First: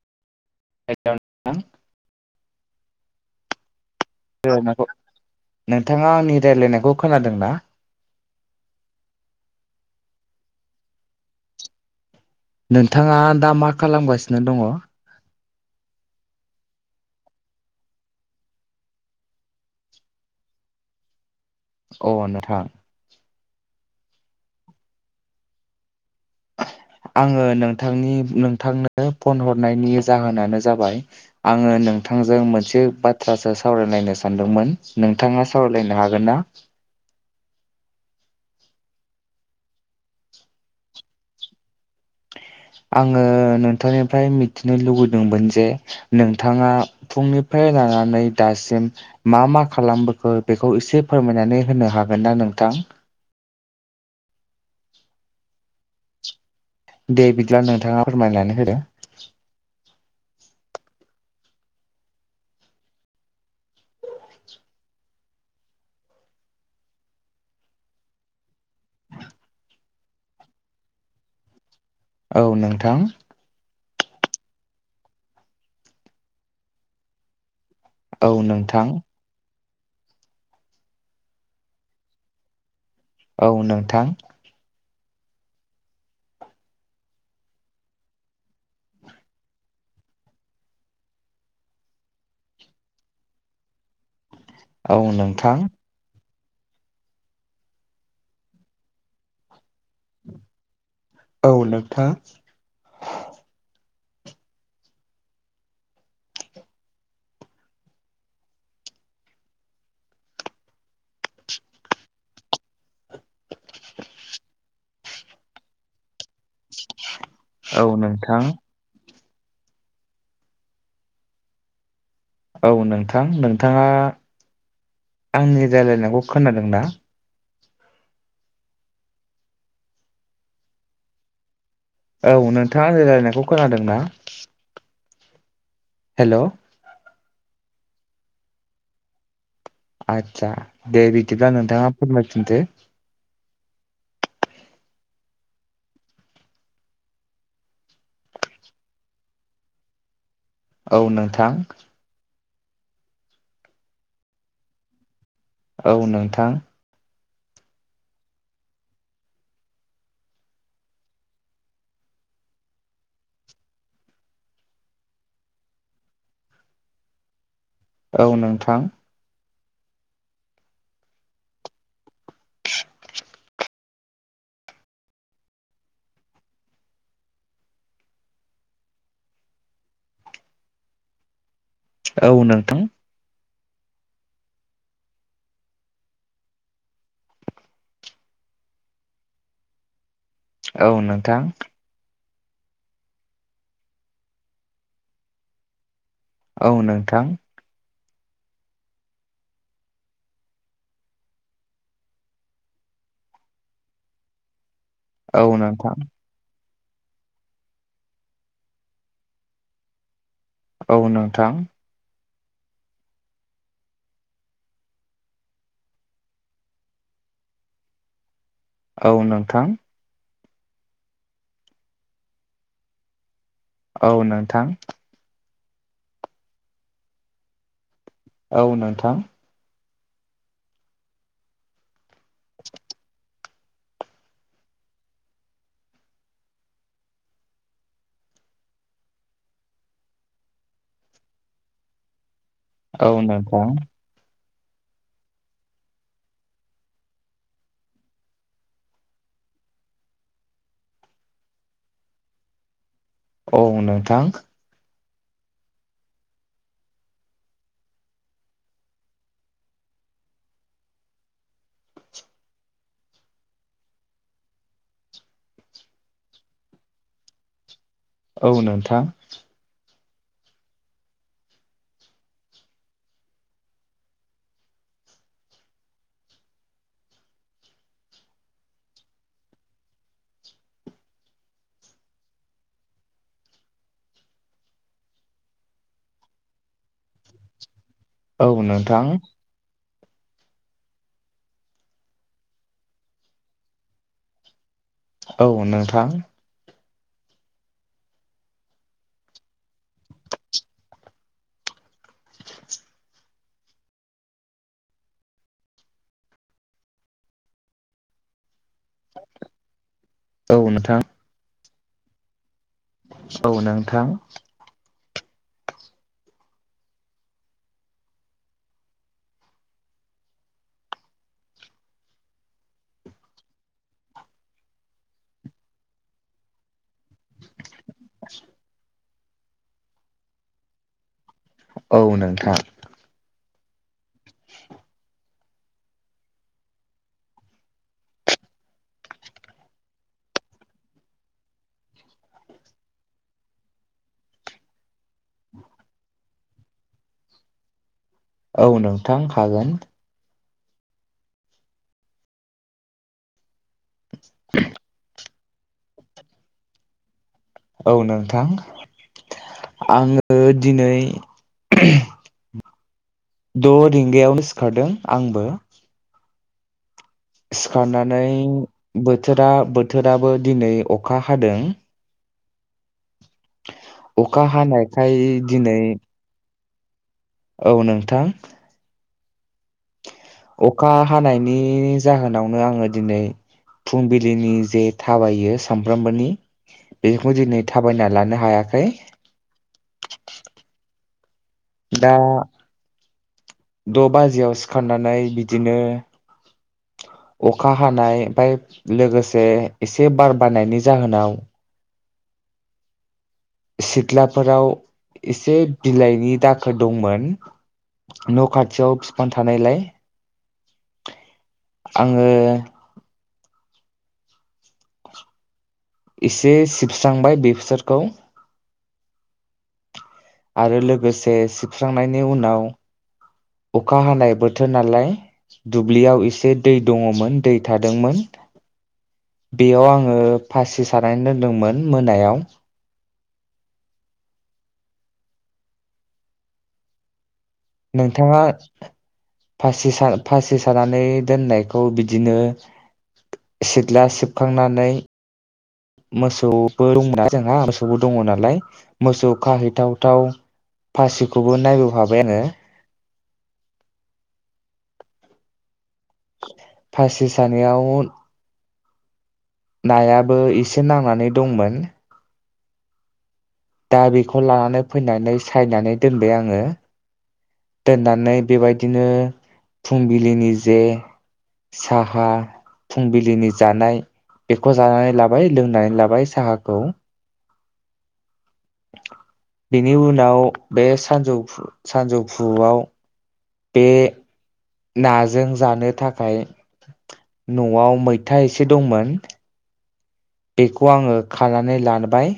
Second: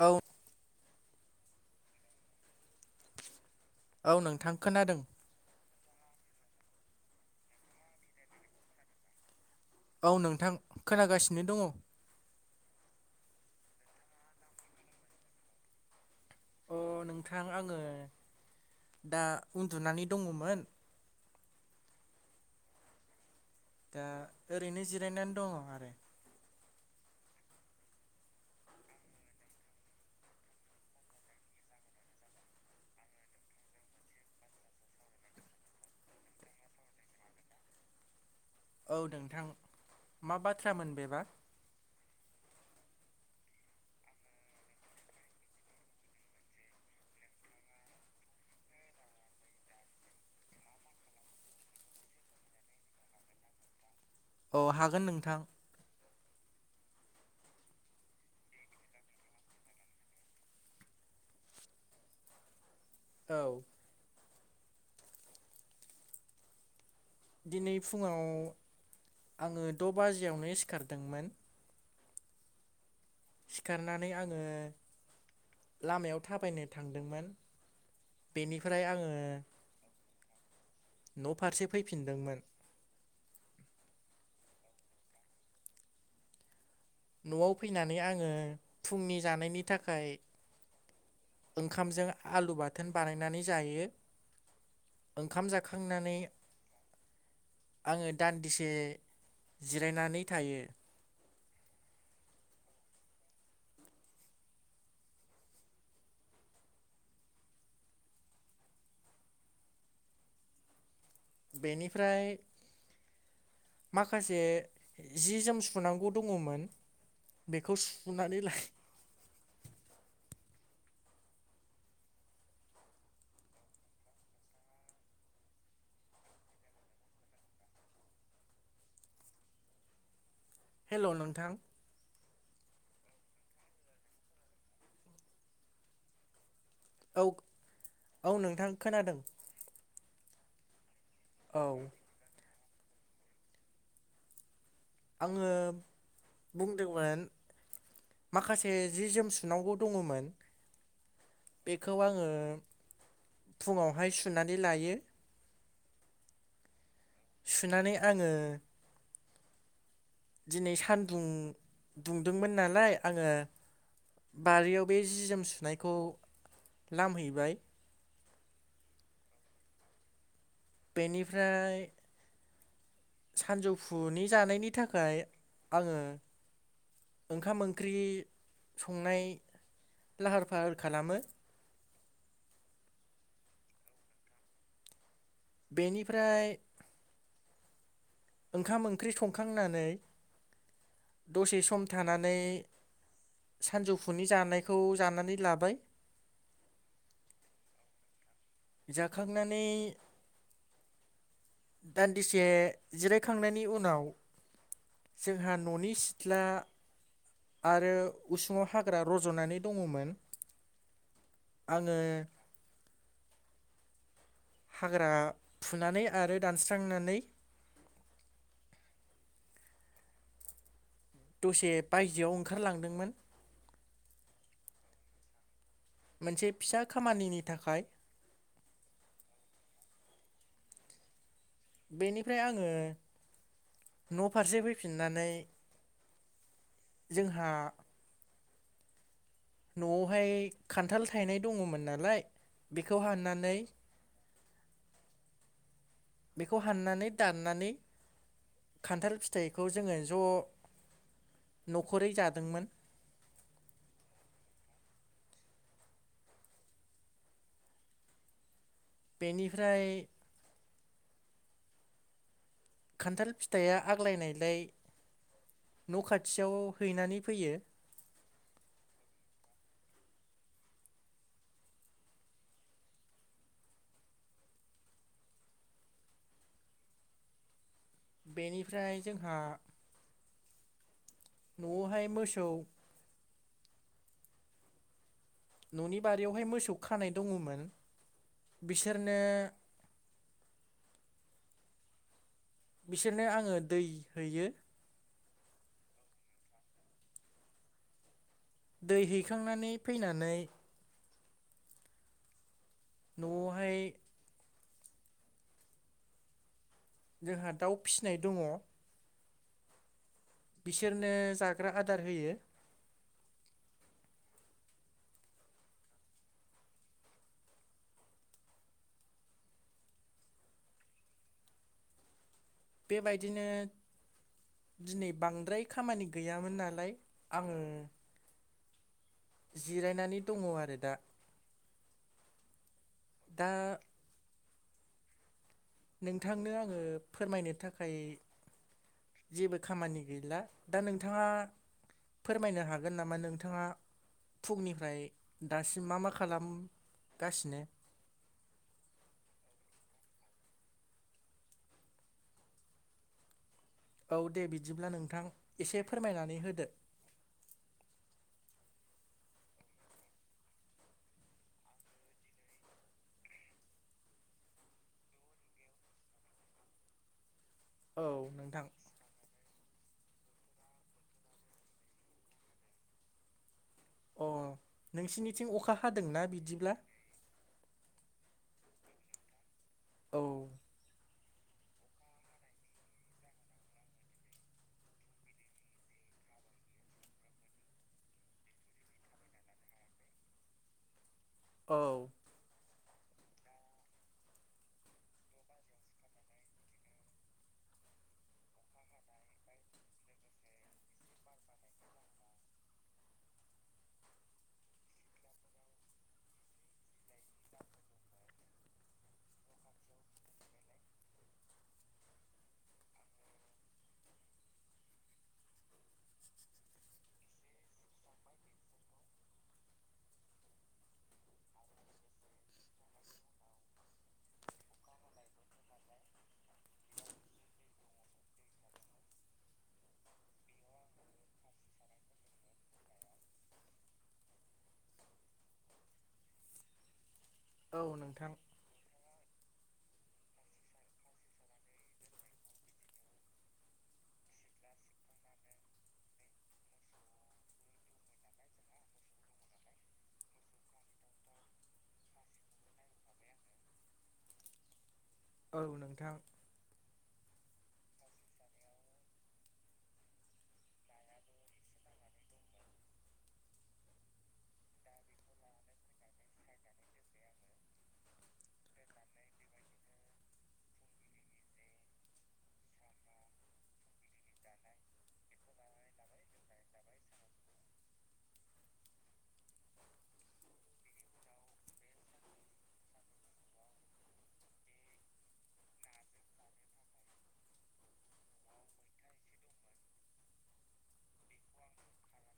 औ [unintelligible] औ नोंथां रायलायनायखौ खोनादों नोंथाङा आंनि रायलायनायखौ खोनादों ना औ नोंथां खोनागासिनो दङ नोंथाङा दा मा खालामगासिनो दङ अ नोंथां आङो दा उन्दुनानै दङमोन अ नोथां दा ओरैनो जिरायनानै दङ आरो आङो नोंथांनि नोंथांनो फन हरनायनि जाहोनानो जाबाय आङो नोंथांजों मोनसे बाथ्रासो सावरायलायनो सानदोंमोन नोंथाङा सावरायलायनो हागोन ना? औ नोंथां मा बाथ्रामोन बेबा आङो नोंथांनिफ्राय मिथिनो लुबैदोंमोन जे नोंथाङा फुंनिफ्राय लानानै दासिम मा - मा खालामबोखो बेखौ एसे फोरमायनानै होनो हागोन ना नोंथां औ हागोन नोंथां दे बिदिब्ला नोंथाङा फोरमायनानै होदो औ दिनै फुङाव आङो द' बाजियावनो सिखारदोंमोन औ नोंथां सिखारनानै आङो लामायाव थाबायनो थांदोंमोन औ बेनिफ्राय नोंथां आङो न' फारसे फैफिनदोंमोन औ नोंथां न'आव फैनानै आङो फुंनि जानायनि थाखाय ओंखामजों आलु बाथोन बानायनानै जायो औ ओंखाम नोंथां जाखांनानै आङो दान्दिसे जिरायनानै थायो औ नोंथां बेनिफ्राय माखासे जि जोम सुनांगौ दङमोन बेखौ औ सुनानै नोंथां लायो औ नोंथां नोंथाङा आंनि रायज्लायनायखौ खोनादों ना हेल' नोंथां औ नोंथाङा रयलायनायखौ खोनादों ना हेल' औ-औ नोंथां खोनादों आतसा दे बिदिब्ला औ नोंथाङा फोरमाय फिनदो आङो बुंदोंमोन माखासे जि जोम सुनांगौ दङमोन औ नोंथां बेखौ आङो फुङावहाय सुनानै लायो औ नोंथां। सुनानै आङो। दिनै सानदुं दुंदोंमोन नालाय आङो बारियाव बे जि जोम सुनायखौ लामहैबाय। औ नोंथां। बेनिफ्राय। सानजौफुनि जानायनि थाखाय आङो ओंखाम ओंख्रि संनाय लाहार फाहार खालामो। औ नोंथां। बेनिफ्राय ओंखाम ओंख्रि संखांनानै औ नोंथां नै सानजौफुनि जानायखौ जानानै लाबाय। औ नोंथां। जाखांनानै दान्दिसे जिरायखांनायनि उनाव औ जोंहा नोंथां ननि सिथ्ला आरो उसुङाव हाग्रा रजनानै दङमोन। औ नोंथां। आङो हाग्रा फुनानै आरो दानस्रांनानै। औ नोंथां। दसे बायजोआव ओंखारलांदोंमोन। औ नोंथां। मोनसे फिसा खामानिनि थाखाय औ नोंथां। बेनिफ्राय आङो न फारसे फैफिननानै जोंहा न'आवहाय खान्थाल थायनाय दङमोन नालाय बेखौ औ हाननानै नोंथां बेखौ हाननानै दाननानै खान्थाल फिथाइखौ जोङो ज नखरै जादोंमोन। औ नोंथां। बेनिफ्राय खान्थाल फिथाइया आग्लायनायलाय न खाथियाव हैनानै फैयो। औ नोंथां। बेनिफ्राय जोंहा नआवहाय मोसौ ननि बारियावहाय मोसौ खानाय दङमोन। औ नोंथां। बिसोरनो बिसोरनो आङो दै हैयो। औ नोंथां। दै हैखांनानै फैनानै [inaudible] न'आवहाय जोंहा दाउ फिसिनाय दङ। [inaudible] नोंथां बिसोरनो जा ग्रा आदार होयो। औ नोंथां। बेबायदिनो दिनै बांद्राय खामानि गैयामोन नालाय आङो जिरायनानै दङ आरो दा। औ नोंथां। दा नोंथांनो आङो फोरमायनो थाखाय जेबो खामानि गैला दा नोंथाङा फोरमायनो हागोन नामा नोंथाङा फुंनिफ्राय दासिम मा मा खालामगासिनो। औ नोंथां हागोन। औ दे बिदिब्ला नोंथां एसे फोरमायनानै होदो। औ नोंथां आङो दिनै द' रिंगायावनो सिखारदों आंबो औ सिखारनानै नोंथां बोथोरा बोथोर बोथोराबो दिनै अखा हादों। अ अखा हानायखाय नोंसोरनिथिं दिनै अखा हादोंना बिदिब्ला औ नोंथां औ अखा हनायनि जाहोनावनो आङो दिनै फुंबिलिनि जे थाबायो सामफ्रामबोनि बेखौ दिनै थाबायनानै लानो हायाखै। औ दा द' बाजियाव सिखारनानै बिदिनो अखा हानाय ओमफ्राय लोगोसे एसे बार बारनायनि जाहोनाव। सिख्लाफोराव एसे बिलाइनि दाखोर दंमोन न' खाथियाव बिफां थानायलाय आङो एसे सिबस्रांबाय बेसोरखौ आरो लोगोसे सिबस्रांनायनि उनाव अखा हानाय बोथोर नालाय दुब्लियाव एसे दै दङमोन दै थादोंमोन बेयाव आङो फासि सानानै दोनदोंमोन मोनायाव औ नोंथां नोंथाङा फासि फासि सानानै दोननायखौ बिदिनो सिथ्ला सिबखांनानै मोसौबो दंना जोंहा मोसौबो दङ नालाय मोसौ खाहैथाव थाव फासिखौबो नायबो हाफाय आङो। औ नं फासिस दानियाव नायाबो एसे नांनानै दंमोन। दा बेखौ लानानै फैनानै सायनानै दोनबाय आङो दोननानै बेबायदिनो फुंबिलिनि जे साहा फुंबिलिनि जानाय बेखौ जानानै लाबाय लोंनानै लाबाय साहाखौ बेनि उनाव बे सानजौफु सानजौफुआव बे नाजों जानो थाखाय न'आव मैथा एसे दंमोन। बेखौ आङो खानानै लानबाय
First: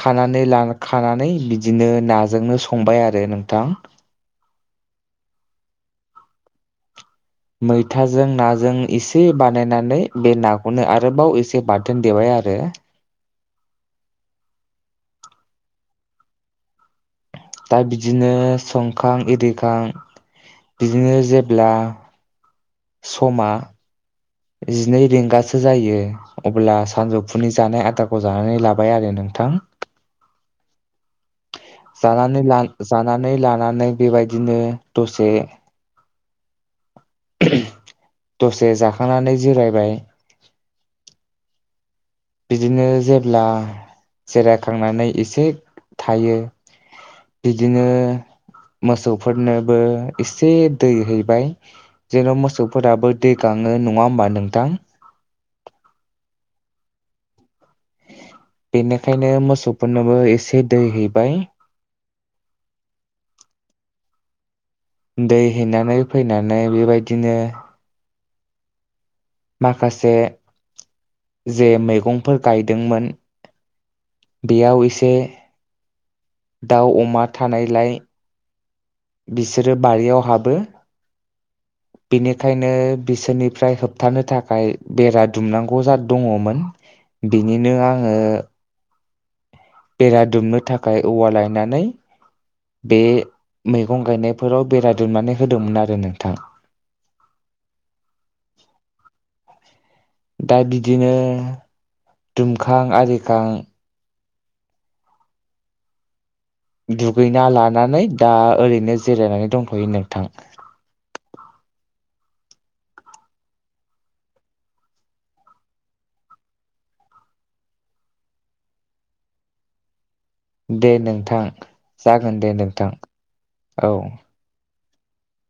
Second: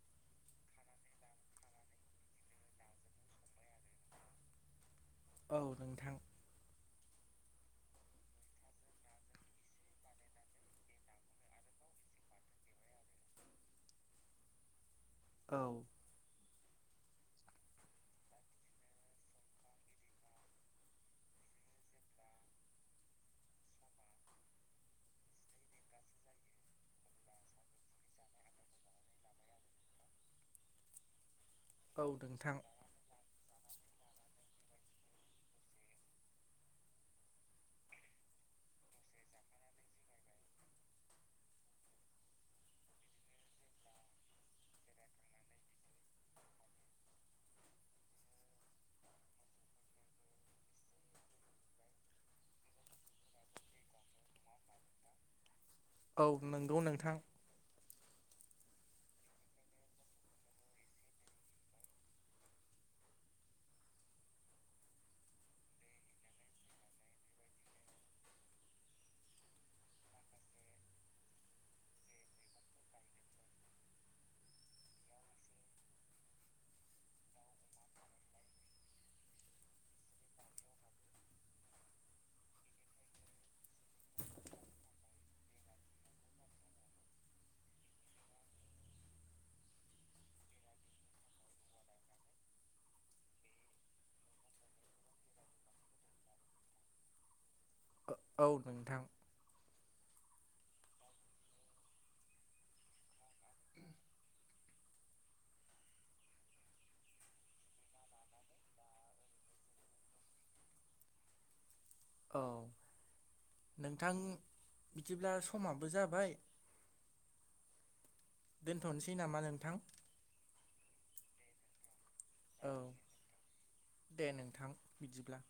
खानानै खानानै बिदिनो नाजोंनो संबाय आरो नोंथां। औ नोंथां मैथाजों नाजों एसे बानायनानै बे नाखौनो आरोबाव एसे बाथोन देबाय आरो औ दा बिदिनो संखां इरिखां बिदिनो जेब्ला समा जिनै रिंगासो जायो अब्ला सानजौफुनि जानाय आदारखौ जानानै लाबाय आरो नोंथां औ जाना नोंथां जानानानै लानानै बेबायदिनो दसे दसे जाखांनानै जिरायबाय। बिदिनो जेब्ला जिराय खांनानै एसे थायो बिदिनो मोसौफोरनोबो एसे दै हैबाय जेन' मोसौफोराबो दै गाङो नङा होमबा नोंथां? औ नंगौ नोंथां बेनिखायनो मोसौफोरनोबो एसे दै हैबाय दै हैनानै फैनानै बेबायदिनो माखासे जे मैगंफोर गायदोंमोन बेयाव एसे दाउ अमा थानायलाय बिसोरो बारियाव हाबो [inaudible] बेनिखायनो बिसोरनिफ्राय होबथानो थाखाय बेरा दुमनांगौ जा दङ'मोन बिनिनो आङो बेरा दुमनो थाखाय औवा लायनानै बे मैगं गायनायफोराव बेरा दुमनानै होदोंमोन आरो नोंथां औ नोंथां दा बिदिनो दुमखां आरिखां दुगैना लानानै दा ओरैनो जिरायनानै दंथ'यो नोंथां औ नोंथां बिदिब्ला समाबो जाबाय दोनथ'नोसै नामा नोंथां? दे नोंथां जागोन दे औ नोंथां औ दे नोंथां बिदिब्ला